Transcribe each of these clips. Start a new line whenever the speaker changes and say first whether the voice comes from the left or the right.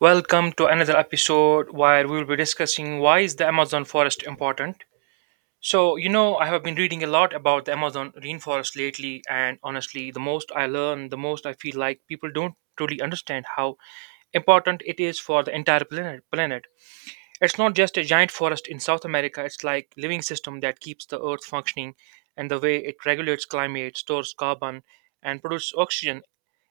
right: Welcome to another episode where we will be discussing why is the Amazon forest important. So, I have been reading a lot about the Amazon rainforest lately and honestly, the most I learn, the most I feel like people don't truly understand how important it is for the entire planet. It's not just a giant forest in South America, it's like living system that keeps the earth functioning and the way it regulates climate, stores carbon and produces oxygen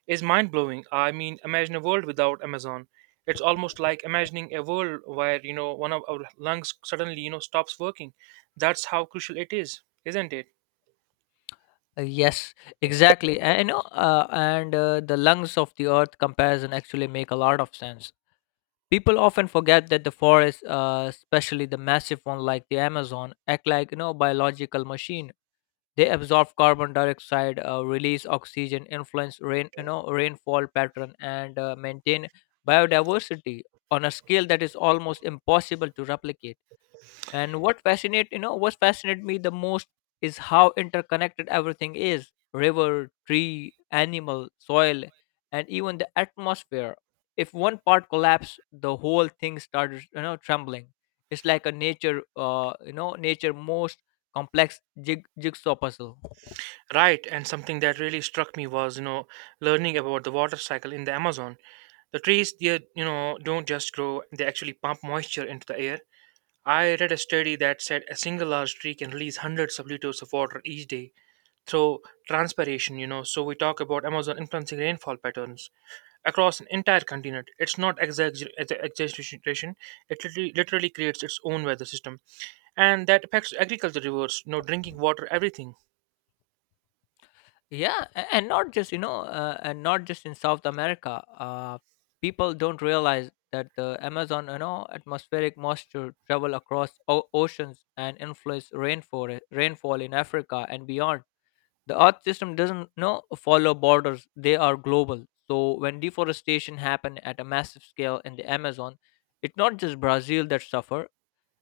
right: is mind-blowing. I mean, imagine a world without Amazon. It's almost like imagining a world where, one of our lungs suddenly, stops working. That's how crucial it is, isn't it?
left: Yes, exactly. And the lungs of the earth comparison actually make a lot of sense. People often forget that the forests, especially the massive one like the Amazon, act like you know biological machine. They absorb carbon dioxide, release oxygen, influence rain, you know, rainfall pattern, and maintain biodiversity on a scale that is almost impossible to replicate. And what fascinated me the most is how interconnected everything is: river, tree, animal, soil, and even the atmosphere. If one part collapsed, the whole thing started you know trembling. It's like a nature you know nature most complex jigsaw puzzle.
right: Right, and something that really struck me was, learning about the water cycle in the Amazon. The trees, they, don't just grow, they actually pump moisture into the air. I read a study that said a single large tree can release hundreds of liters of water each day through transpiration. So we talk about Amazon influencing rainfall patterns across an entire continent. It's not exaggeration, it literally creates its own weather system. And that affects agriculture, rivers, drinking water, everything.
left: Yeah, and not just and not just in South America. People don't realize that the Amazon, you know, atmospheric moisture travel across oceans and influence rainforest rainfall in Africa and beyond. The earth system doesn't you know follow borders, they are global. So when deforestation happened at a massive scale in the Amazon, it's not just Brazil that suffer,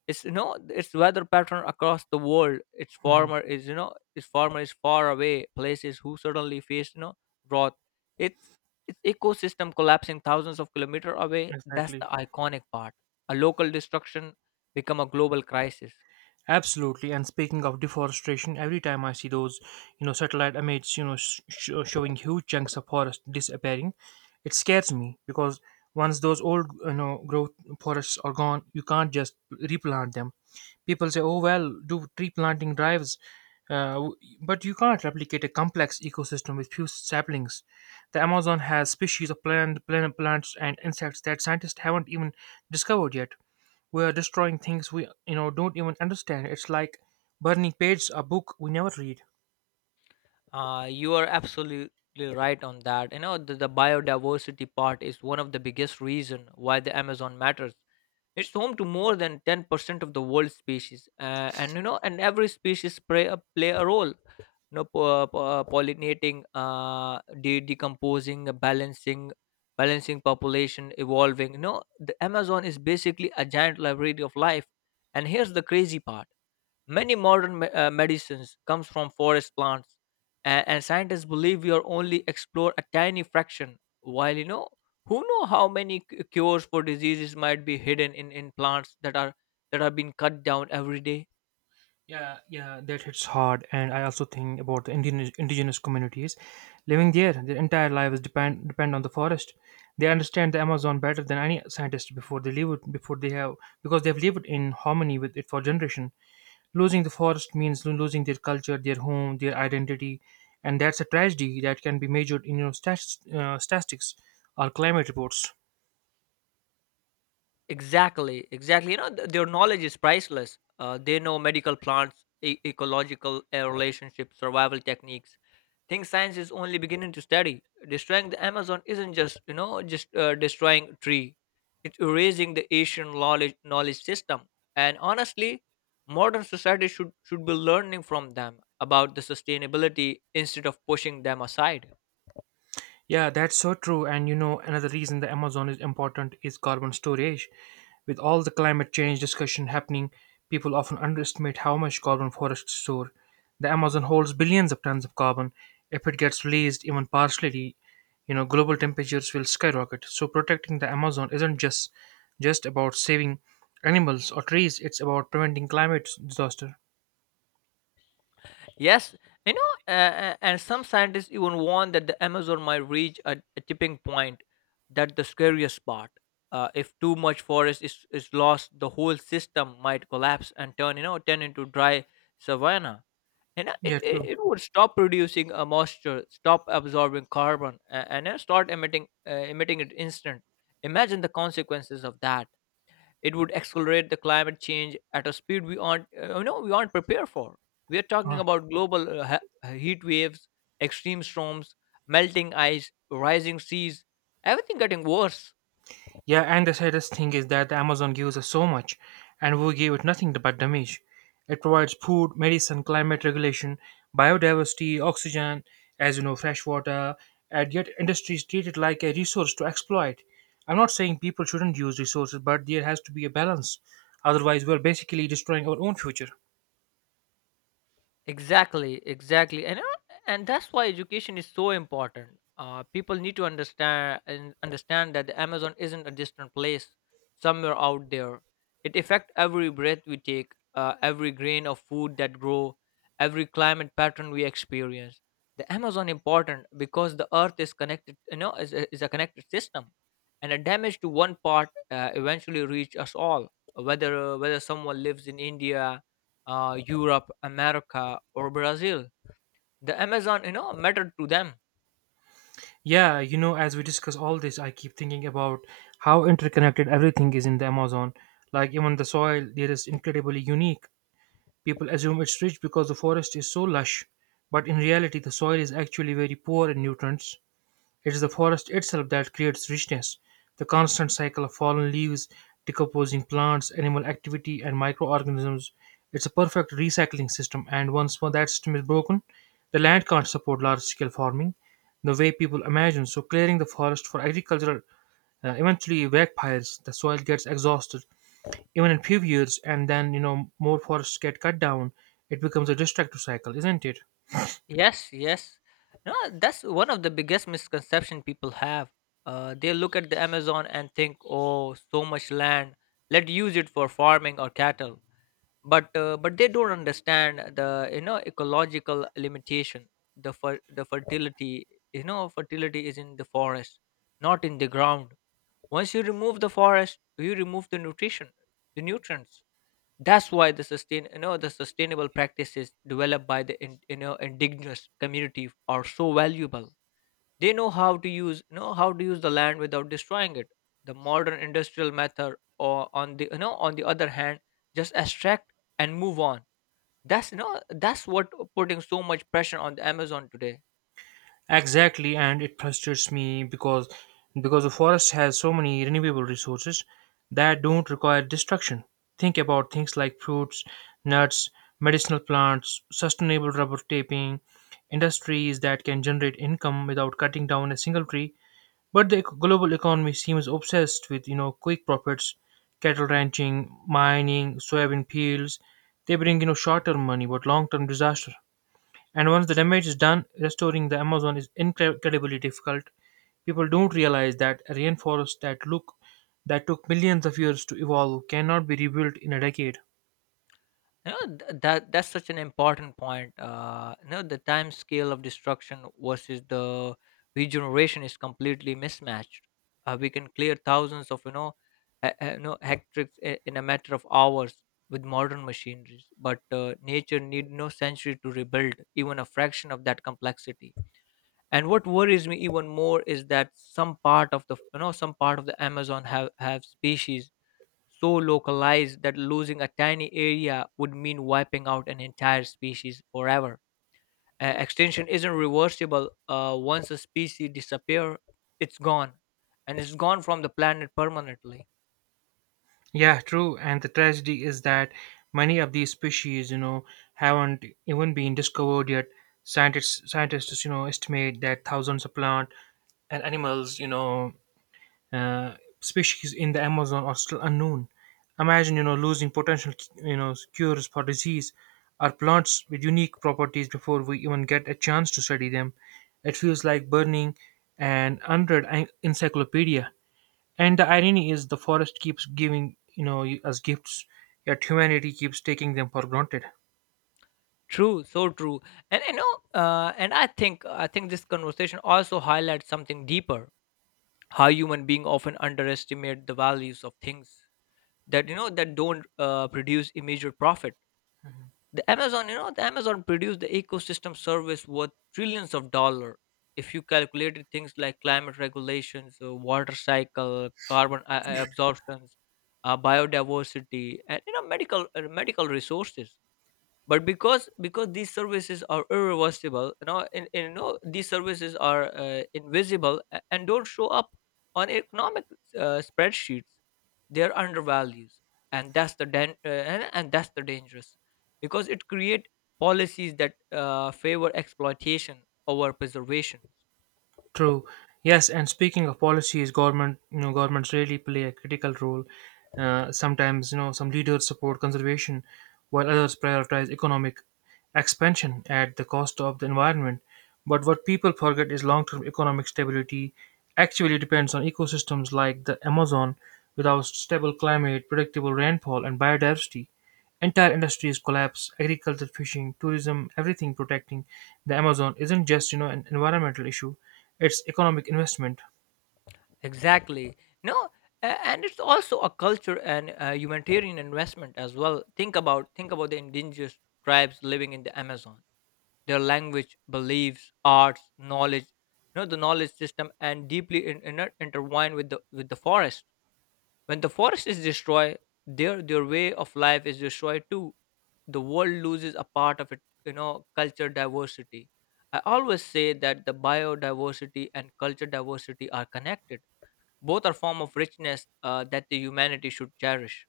left: it's you know its weather pattern across the world,
right: Mhm.
left: its farmer is far away places who suddenly face, you know, drought. It's its ecosystem collapsing thousands of kilometer away. That's
right: Exactly.
left: the iconic part. A local destruction become a global crisis.
right: Absolutely. And speaking of deforestation, every time I see those, satellite images, showing huge chunks of forest disappearing, it scares me because once those old, growth forests are gone, you can't just replant them. People say, "Oh well, do tree planting drives," uh, w- but you can't replicate a complex ecosystem with few saplings. The Amazon has species of plants and insects that scientists haven't even discovered yet. We are destroying things we don't even understand. It's like burning pages a book we never read.
left: You are absolutely right on that. You know, the biodiversity part is one of the biggest reason why the Amazon matters. It's home to more than 10% of the world's species, and you know, and every species play a role. You know, pollinating, decomposing, balancing population, evolving. You know, the Amazon is basically a giant library of life. And here's the crazy part. Many modern medicines comes from forest plants, and scientists believe we are only explore a tiny fraction. While you know, who know how many cures for diseases might be hidden in plants that are being cut down every day.
right: Yeah, yeah, that hits hard. And I also think about the indigenous communities living there. Their entire lives depend on the forest. They understand the Amazon better than any scientist. Before they live it before they have Because they've lived in harmony with it for generation, losing the forest means losing their culture, their home, their identity. And that's a tragedy that can be measured in statistics or climate reports.
left: Exactly, exactly. You know, their knowledge is priceless. They know medical plants, ecological relationships, survival techniques, things science is only beginning to study. Destroying the Amazon isn't just you know just destroying tree; it's erasing the Asian knowledge system. And honestly, modern society should be learning from them about the sustainability instead of pushing them aside.
right: Yeah, that's so true. And you know, another reason the Amazon is important is carbon storage. With all the climate change discussion happening, people often underestimate how much carbon forests store. The Amazon holds billions of tons of carbon. If it gets released even partially, global temperatures will skyrocket. So protecting the Amazon isn't just about saving animals or trees, it's about preventing climate disaster.
left: Yes, you know, and some scientists even warn that the Amazon might reach a tipping point. That the scariest part. If too much forest is lost, the whole system might collapse and turn, you know, turn into dry savanna. And
right: Yeah, true.
left: it would stop producing a moisture, stop absorbing carbon, and start emitting emitting it instant. Imagine the consequences of that. It would accelerate the climate change at a speed we aren't prepared for. We are talking
right: Uh-huh.
left: about global heat waves, extreme storms, melting ice, rising seas, everything getting worse.
right: Yeah, and the saddest thing is that the Amazon gives us so much, and we give it nothing but damage. It provides food, medicine, climate regulation, biodiversity, oxygen, as you know, fresh water, and yet industries treat it like a resource to exploit. I'm not saying people shouldn't use resources, but there has to be a balance. Otherwise, we're basically destroying our own future.
left: Exactly, exactly, and that's why education is so important. People need to understand that the Amazon isn't a distant place somewhere out there. It affects every breath we take, every grain of food that grow, every climate pattern we experience. The Amazon important because the Earth is connected. You know, is a connected system, and a damage to one part eventually reach us all. Whether someone lives in India, Europe, America, or Brazil. The Amazon, you know, mattered to them.
right: Yeah, you know, as we discuss all this, I keep thinking about how interconnected everything is in the Amazon. Like, even the soil there is incredibly unique. People assume it's rich because the forest is so lush, but in reality, the soil is actually very poor in nutrients. It is the forest itself that creates richness. The constant cycle of fallen leaves, decomposing plants, animal activity, and microorganisms. It's a perfect recycling system, and once more that system is broken, the land can't support large scale farming the way people imagine. So, clearing the forest for agriculture eventually backfires. The soil gets exhausted, even in few years, and then you know more forests get cut down. It becomes a destructive cycle, isn't it?
left: Yes, yes. No, that's one of the biggest misconception people have. They look at the Amazon and think, "Oh, so much land. Let's use it for farming or cattle." But but they don't understand the you know ecological limitation. The fertility, you know, fertility is in the forest, not in the ground. Once you remove the forest, you remove the nutrition, the nutrients. That's why the sustainable practices developed by the indigenous community are so valuable. They know how to use the land without destroying it. The modern industrial method, or on the you know on the other hand, just extract and move on. That's you know that's what putting so much pressure on the Amazon today.
right: Exactly, and it frustrates me because the forest has so many renewable resources that don't require destruction. Think about things like fruits, nuts, medicinal plants, sustainable rubber taping industries that can generate income without cutting down a single tree. But the global economy seems obsessed with you know quick profits, cattle ranching, mining, soybean fields. They bring you know short-term money but long-term disaster. And once the damage is done, restoring the Amazon is incredibly difficult. People don't realize that a rainforest that took millions of years to evolve cannot be rebuilt in a decade.
left: You know, that that's such an important point. You know, the time scale of destruction versus the regeneration is completely mismatched. Uh, we can clear thousands of you know you know hectares in a matter of hours with modern machineries, but nature need no century to rebuild even a fraction of that complexity. And what worries me even more is that some part of the Amazon have species so localized that losing a tiny area would mean wiping out an entire species forever. Extinction isn't reversible. Once a species disappears, it's gone, and it's gone from the planet permanently.
right: Yeah, true. And the tragedy is that many of these species, haven't even been discovered yet. Scientists, estimate that thousands of plant and animals, uh, species in the Amazon are still unknown. Imagine, losing potential, cures for disease or plants with unique properties before we even get a chance to study them. It feels like burning an unread encyclopedia. And the irony is, the forest keeps giving us gifts, yet humanity keeps taking them for granted.
left: True, so true. And I think this conversation also highlights something deeper: how human beings often underestimate the values of things that you know that don't produce immediate profit. The Amazon produced the ecosystem service worth trillions of dollar, if you calculated things like climate regulations, water cycle, carbon absorptions, biodiversity, and you know medical medical resources. But because these services are irreversible, you know, and you know these services are, invisible, and don't show up on economic spreadsheets, they're undervalued. And that's the and that's the dangerous, because it create policies that favor exploitation over preservation.
right: True. Yes, and speaking of policies, governments really play a critical role. Sometimes you know some leaders support conservation, while others prioritize economic expansion at the cost of the environment. But what people forget is long-term economic stability actually depends on ecosystems like the Amazon. Without stable climate, predictable rainfall, and biodiversity, entire industries collapse: agriculture, fishing, tourism, everything. Protecting the Amazon isn't just, you know, an environmental issue, it's economic investment.
left: Exactly. No, and it's also a culture and humanitarian investment as well. Think about the indigenous tribes living in the Amazon. Their language, beliefs, arts, knowledge, you know, the knowledge system, and deeply intertwined with the forest. When the forest is destroyed, their way of life is destroyed too. The world loses a part of it, you know, culture diversity. I always say that the biodiversity and culture diversity are connected, both are form of richness that the humanity should cherish.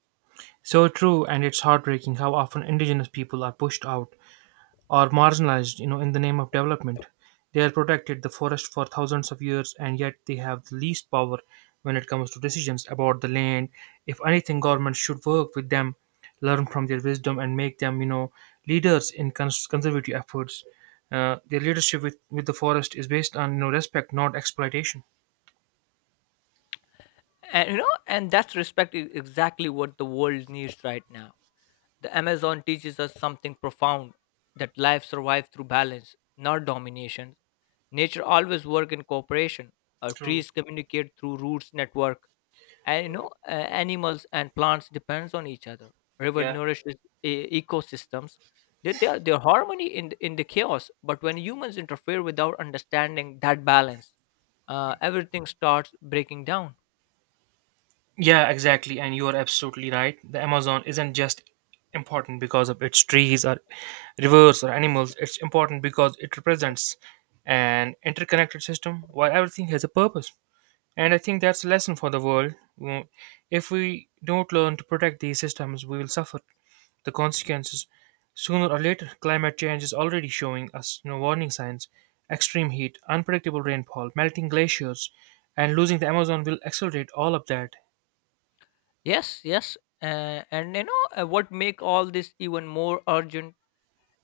right: So true. And it's heartbreaking how often indigenous people are pushed out or marginalized you know in the name of development. They are protected the forest for thousands of years, and yet they have the least power when it comes to decisions about the land. If anything, government should work with them, learn from their wisdom, and make them, leaders in conservative efforts. Their leadership with the forest is based on you know respect, not exploitation.
left: And you know, and that's respect is exactly what the world needs right now. The Amazon teaches us something profound, that life survives through balance, not domination. Nature always works in cooperation. Our
right: True.
left: trees communicate through roots network. And animals and plants depends on each other, river
right: Yeah.
left: nourishes e- ecosystems. They are their harmony in in the chaos, but when humans interfere without understanding that balance, everything starts breaking down.
right: Yeah, exactly. And you are absolutely right. The Amazon isn't just important because of its trees or rivers or animals, it's important because it represents an interconnected system where everything has a purpose. And I think that's a lesson for the world. Mm. If we don't learn to protect these systems, we will suffer the consequences sooner or later. Climate change is already showing us, you know, warning signs. Extreme heat, unpredictable rainfall, melting glaciers, and losing the Amazon will accelerate all of that.
left: Yes, yes. And you know What make all this even more urgent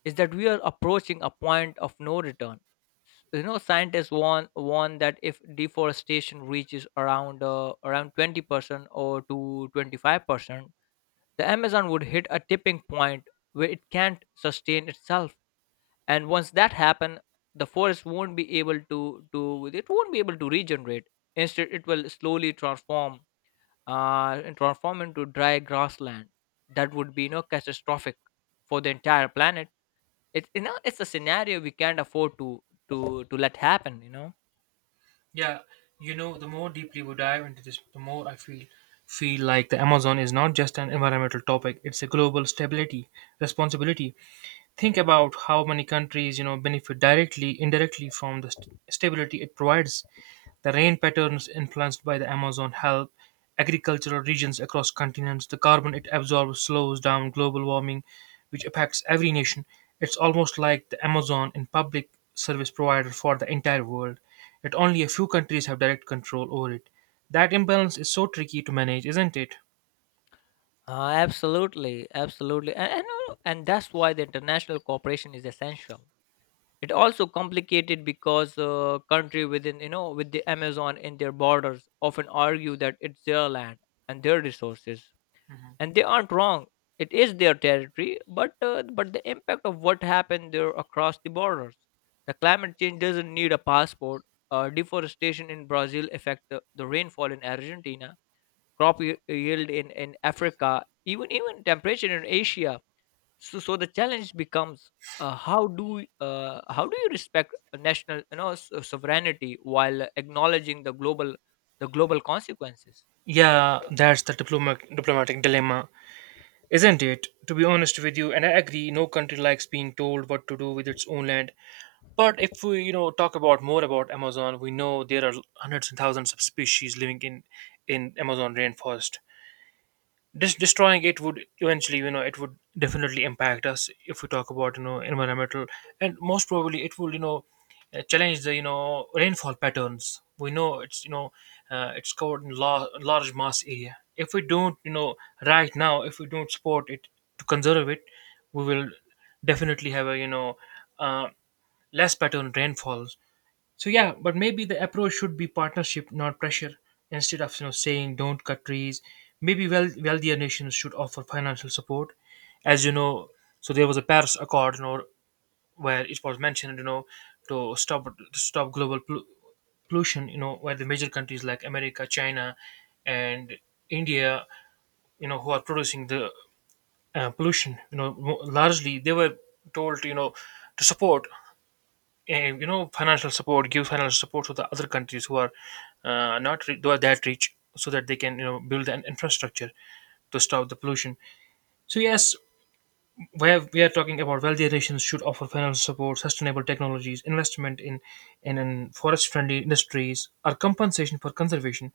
left: is that we are approaching a point of no return. You know scientists warn that if deforestation reaches around 20% or to 25%, the Amazon would hit a tipping point where it can't sustain itself. And once that happen, the forest won't be able to, it won't be able to regenerate, instead it will slowly transform, and transform into dry grassland. That would be you know catastrophic for the entire planet. It's you know it's a scenario we can't afford to to let happen. You know.
right: Yeah, you know, the more deeply we dive into this, the more I feel like the Amazon is not just an environmental topic; it's a global stability responsibility. Think about how many countries you know benefit directly, indirectly from the stability it provides. The rain patterns influenced by the Amazon help agricultural regions across continents. The carbon it absorbs slows down global warming, which affects every nation. It's almost like the Amazon in public service provider for the entire world, yet only a few countries have direct control over it. That imbalance is so tricky to manage, isn't it?
left: Absolutely, absolutely, and that's why the international cooperation is essential. It also complicated because country within you know with the Amazon in their borders often argue that it's their land and their resources, and they aren't wrong, it is their territory. But but the impact of what happened there across the borders, the climate change doesn't need a passport. Uh, deforestation in Brazil affect the rainfall in Argentina, crop yield in Africa, even temperature in Asia. So the challenge becomes, how do you respect a national you know sovereignty while acknowledging the global consequences.
right: Yeah, that's the diplomatic dilemma, isn't it? To be honest with you, and I agree, no country likes being told what to do with its own land. But if we, you know, talk about more about Amazon, we know there are hundreds and thousands of species living in Amazon rainforest. Destroying it would eventually, it would definitely impact us if we talk about, you know, environmental, and most probably it will, challenge the, you know, rainfall patterns. We know it's, it's covered in large mass area. If we don't, right now, if we don't support it to conserve it, we will definitely have a, uh, less pattern rainfall. So yeah, but maybe the approach should be partnership, not pressure. Instead of you know saying don't cut trees, maybe well wealthier nations should offer financial support. As you know, so there was a Paris Accord, where it was mentioned, to stop global pollution. You know, where the major countries like America, China, and India, who are producing the pollution, largely, they were told, to support eh, you know financial support give financial support to the other countries who are not re- who are that rich so that they can you know build an infrastructure to stop the pollution. So yes, where we are talking about wealthier nations should offer financial support, sustainable technologies investment in forest friendly industries or compensation for conservation.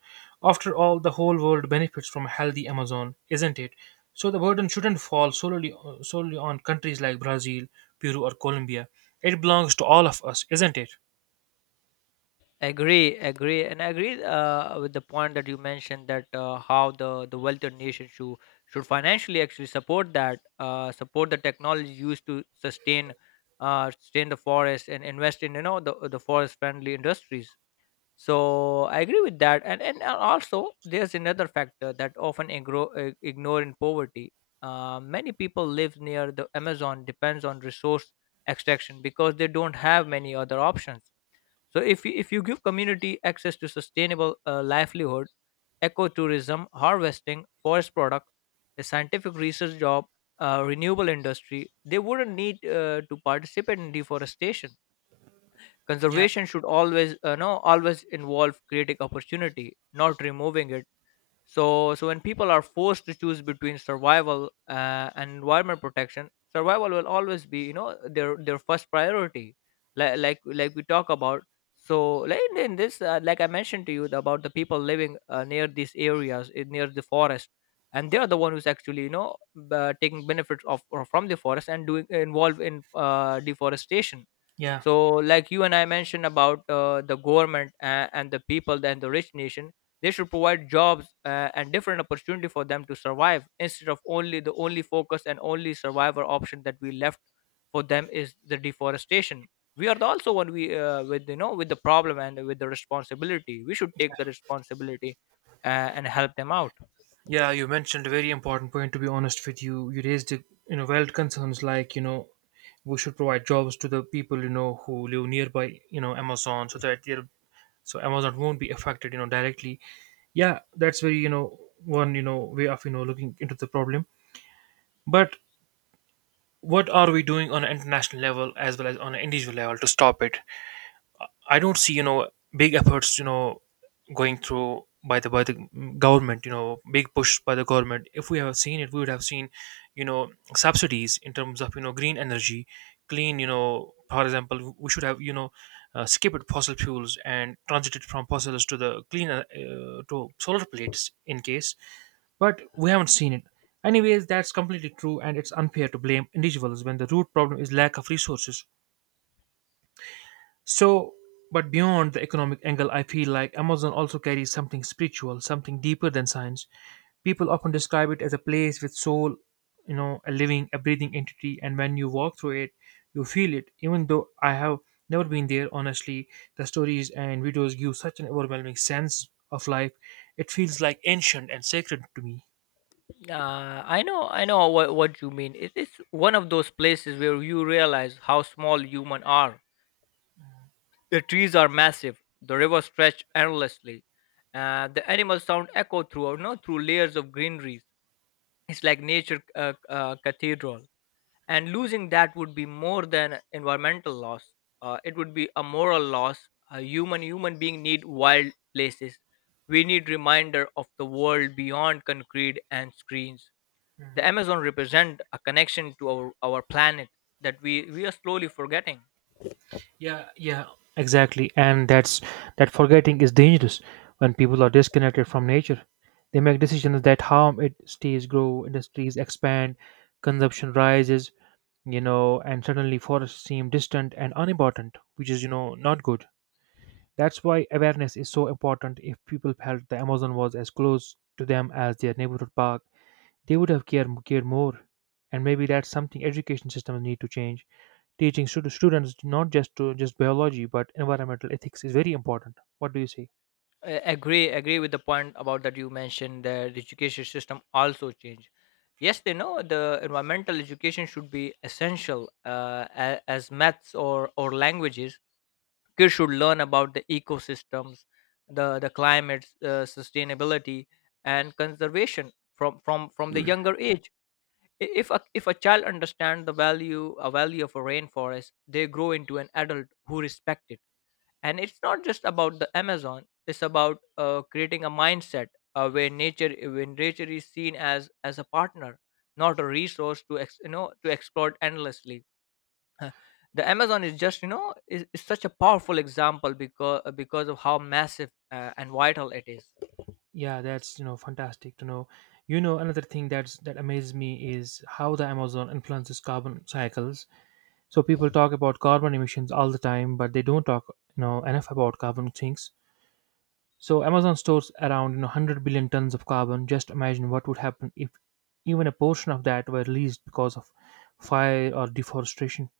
right: After all, the whole world benefits from a healthy Amazon, isn't it? So the burden shouldn't fall solely on countries like Brazil, Peru or Colombia. It belongs to all of us, isn't it?
left: Agree, agree, and I agree with the point that you mentioned that how the wealthier nation should financially actually support that, support the technology used to sustain, sustain the forest, and invest in you know the forest friendly industries. So I agree with that, and also there's another factor that often ignore in poverty. Many people live near the Amazon depends on resource extraction because they don't have many other options. So if you give community access to sustainable livelihood, ecotourism, harvesting, forest product, a scientific research job, renewable industry, they wouldn't need to participate in deforestation.
right: Yeah,
left: Conservation should always no always involve creating opportunity, not removing it. So when people are forced to choose between survival and environment protection, survival will always be, their first priority. Like we talk about. So, like in this, like I mentioned to you about the people living near these areas, near the forest, and they are the one who's actually, you know, taking benefits of or from the forest and doing involved in deforestation.
right: yeah,
left: So like you and I mentioned about the government and the people and the rich nation, they should provide jobs and different opportunity for them to survive instead of only the only focus and only survivor option that we left for them is the deforestation. We are the also one we with with the problem and with the responsibility. We should take the responsibility and help them out.
right: yeah. You mentioned a very important point. To be honest with you, you raised the valid concerns, like we should provide jobs to the people who live nearby Amazon so that they'll so Amazon won't be affected directly. Yeah, that's very, one way of looking into the problem. But what are we doing on an international level as well as on an individual level to stop it? I don't see big efforts going through by the government, big push by the government. If we have seen it, we would have seen you know subsidies in terms of green energy, clean, for example, we should have skipped fossil fuels and transited from fossils to the clean to solar plates in case, but we haven't seen it anyways. That's completely true, and it's unfair to blame individuals when the root problem is lack of resources. So, but beyond the economic angle, I feel like Amazon also carries something spiritual, something deeper than science. People often describe it as a place with soul, a living, a breathing entity, and when you walk through it, you feel it. Even though I have never been there, honestly, the stories and videos give such an overwhelming sense of life. It feels like ancient and sacred to me.
left: I know, I know what you mean. It is one of those places where you realize how small human are. The trees are massive, the river stretched endlessly, and the animal sound echoed through, you know, through layers of greenery. It's like nature cathedral. And losing that would be more than environmental loss. It would be a moral loss. A human being need wild places. We need reminder of the world beyond concrete and screens. The Amazon represent a connection to our planet that we are slowly forgetting.
right: Yeah, yeah, exactly. And that forgetting is dangerous when people are disconnected from nature. They make decisions that harm it. Cities grow, industries expand, consumption rises, and suddenly forests seem distant and unimportant, which is not good. That's why awareness is so important. If people felt the Amazon was as close to them as their neighborhood park, they would have cared more. And maybe that's something education systems need to change, teaching students not just biology but environmental ethics is very important. What do you say?
left: I agree with the point about that you mentioned that the education system also changed. Yes, they know the environmental education should be essential as maths or languages. Kids should learn about the ecosystems, the climate, sustainability and conservation from the younger age. If a child understands the value a value of a rainforest, they grow into an adult who respect it. And it's not just about the Amazon, it's about creating a mindset where nature, when nature is seen as a partner, not a resource to ex, you know to exploit endlessly. Uh, the Amazon is just is such a powerful example because of how massive and vital it is.
right: Yeah, that's fantastic to know. Another thing that amazes me is how the Amazon influences carbon cycles. So people talk about carbon emissions all the time, but they don't talk enough about carbon sinks. So Amazon stores around 100 billion tons of carbon. Just imagine what would happen if even a portion of that were released because of fire or deforestation.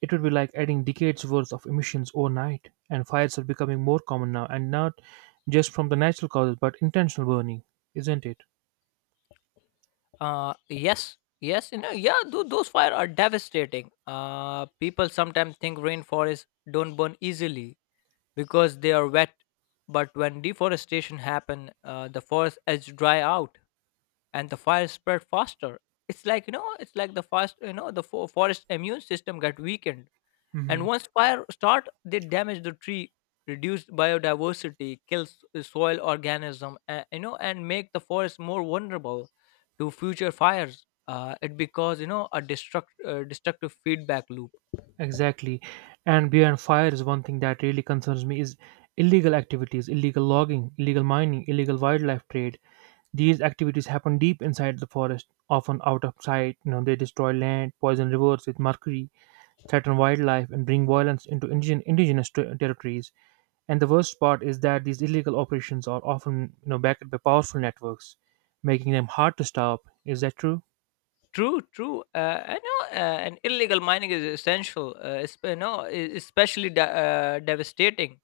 right: It would be like adding decades worth of emissions overnight, and fires are becoming more common now, and not just from the natural causes but intentional burning, isn't it?
left: uh yes yes, yeah, those fires are devastating. Uh, people sometimes think rainforests don't burn easily because they are wet. But when deforestation happen, the forest edge dry out and the fire spread faster. It's like the fast you know the forest immune system got weakened.
right: Hmm.
left: And once fire start, they damage the tree, reduce biodiversity, kills the soil organism, and make the forest more vulnerable to future fires. It because a destructive feedback loop.
right: Exactly. And beyond fire, is one thing that really concerns me is illegal activities, illegal logging, illegal mining, illegal wildlife trade. These activities happen deep inside the forest, often out of sight. You know, they destroy land, poison rivers with mercury, threaten wildlife, and bring violence into indigenous territories. And the worst part is that these illegal operations are often, backed by powerful networks, making them hard to stop. Is that true?
left: True, true. I know, and illegal mining is essential. It's, you know, especially devastating.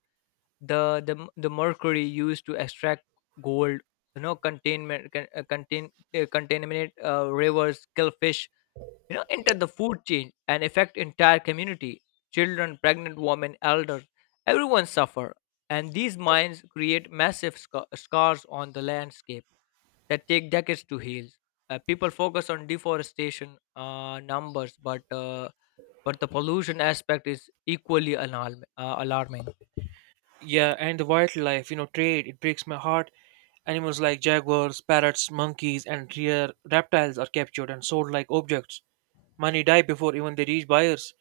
left: The mercury used to extract gold, you know, containment con- contain contaminate rivers, kill fish. You know, enter the food chain and affect entire community. Children, pregnant women, elders, everyone suffer. And these mines create massive scars on the landscape that take decades to heal. People focus on deforestation numbers, but the pollution aspect is equally alarming.
right: Yeah, and the wildlife, you know, trade, it breaks my heart. Animals like jaguars, parrots, monkeys, and rare reptiles are captured and sold like objects. Many die before even they reach buyers.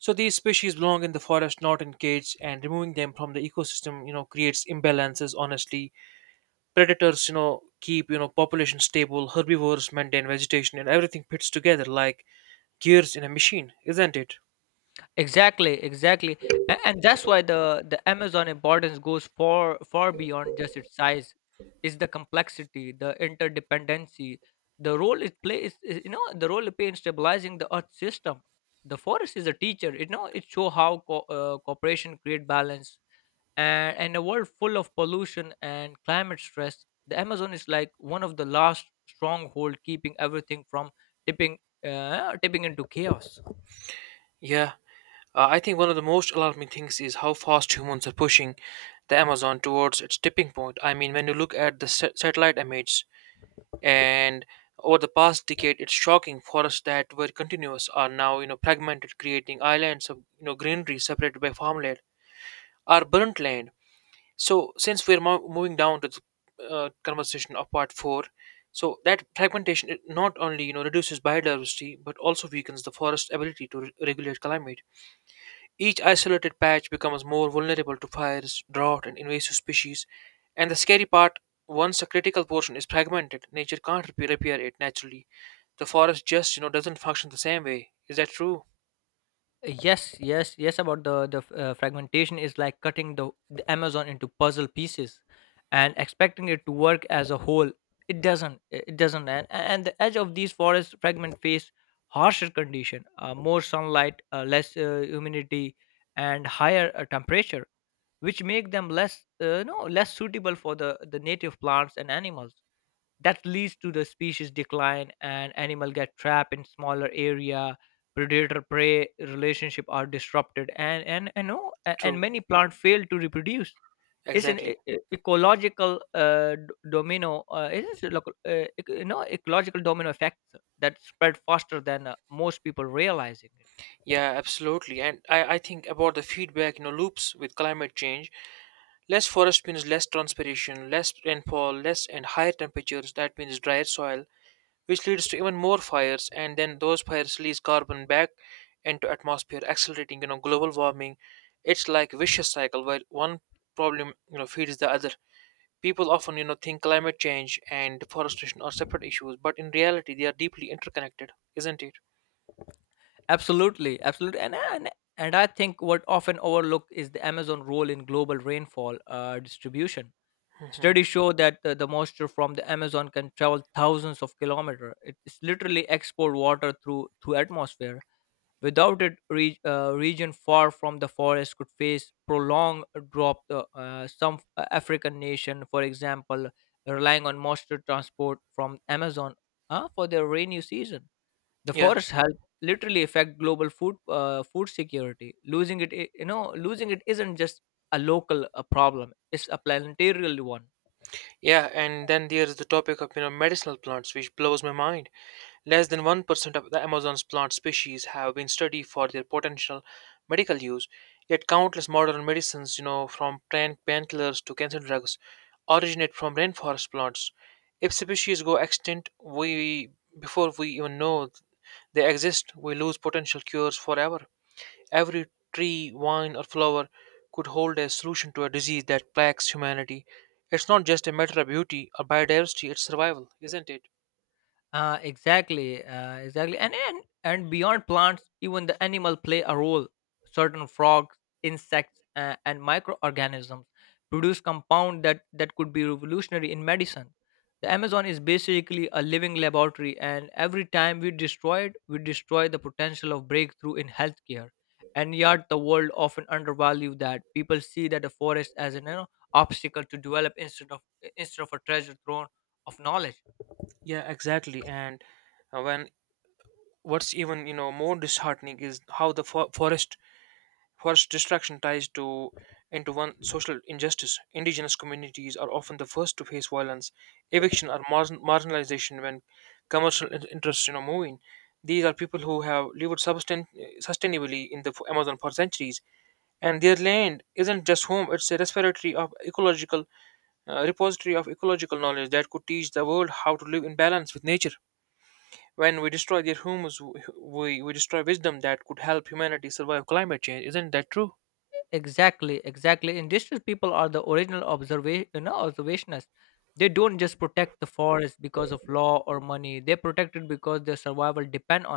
right: So these species belong in the forest, not in cages, and removing them from the ecosystem creates imbalances, honestly. Predators keep population stable. Herbivores maintain vegetation, and everything fits together like gears in a machine, isn't it?
left: Exactly, exactly, and that's why the Amazon importance goes far beyond just its size. It's the complexity, the interdependency, the role it plays. Is- You know, the role it plays in stabilizing the Earth system. The forest is a teacher. You know, it show how cooperation create balance. And in a world full of pollution and climate stress, the Amazon is like one of the last stronghold keeping everything from tipping, tipping into chaos.
right: Yeah. I think one of the most alarming things is how fast humans are pushing the Amazon towards its tipping point. I mean, when you look at the satellite images and over the past decade, it's shocking. Forests that were continuous are now fragmented, creating islands of greenery separated by farmland or burnt land. So, since we're moving down to the conversation of part four, so that fragmentation, it not only reduces biodiversity but also weakens the forest's ability to regulate climate. Each isolated patch becomes more vulnerable to fires, drought, and invasive species. And the scary part, once a critical portion is fragmented, nature can't repair it naturally. The forest just doesn't function the same way. Is that true?
left: Yes, yes, yes. About the fragmentation is like cutting the Amazon into puzzle pieces, and expecting it to work as a whole. It doesn't. It doesn't. And the edge of these forest fragment face harsher condition, more sunlight, less humidity, and higher temperature, which make them less, no, less suitable for the native plants and animals. That leads to the species decline, and animal get trapped in smaller area. Predator prey relationship are disrupted, and, no, a- and
right: True.
left: many plant fail to reproduce. It's an
right: Exactly.
left: ecological domino, it is a ecological domino effect that spread faster than most people realizing it.
right: Yeah, absolutely. And I think about the feedback, you know, loops with climate change. Less forest means less transpiration, less rainfall, less and higher temperatures. That means drier soil, which leads to even more fires, and then those fires release carbon back into atmosphere, accelerating global warming. It's like vicious cycle where one problem feeds the other. People often think climate change and deforestation are separate issues, but in reality they are deeply interconnected, isn't it?
left: Absolutely, absolutely, and I think what often overlooked is the Amazon role in global rainfall distribution.
right: Hmm.
left: Studies show that the moisture from the Amazon can travel thousands of kilometers. It's literally export water through atmosphere. Without it, region far from the forest could face prolonged drop. Some African nation, for example, relying on moisture transport from Amazon for their rainy season. The
right: Yeah.
left: forest health literally affect global food food security. Losing it I- you know Losing it isn't just a local problem, it's a planetary one.
right: Yeah, and then there's the topic of medicinal plants, which blows my mind. Less than 1% of the Amazon's plant species have been studied for their potential medical use, yet countless modern medicines, from plant painkillers to cancer drugs, originate from rainforest plants. If species go extinct, we before we even know they exist, we lose potential cures forever. Every tree, vine, or flower could hold a solution to a disease that plagues humanity. It's not just a matter of beauty or biodiversity, it's survival, isn't it?
left: Exactly, exactly, and beyond plants, even the animal play a role. Certain frogs, insects, and microorganisms produce compound that could be revolutionary in medicine. The Amazon is basically a living laboratory, and every time we destroy it, we destroy the potential of breakthrough in healthcare. And yet, the world often undervalue that. People see that a forest as an obstacle to develop instead of a treasure trove of knowledge.
right: Yeah, exactly. And when what's even more disheartening is how the forest destruction ties to into one social injustice. Indigenous communities are often the first to face violence, eviction, or marginalization when commercial interests move in. These are people who have lived sustainably in the Amazon for centuries, and their land isn't just home; it's a respiratory of ecological repository of ecological knowledge that could teach the world how to live in balance with nature. When we destroy their homes, we destroy wisdom that could help humanity survive climate change. Isn't that true?
left: Exactly, exactly. Indigenous people are the original observationists. They don't just protect the forest because of law or money. They protect it because their survival depend on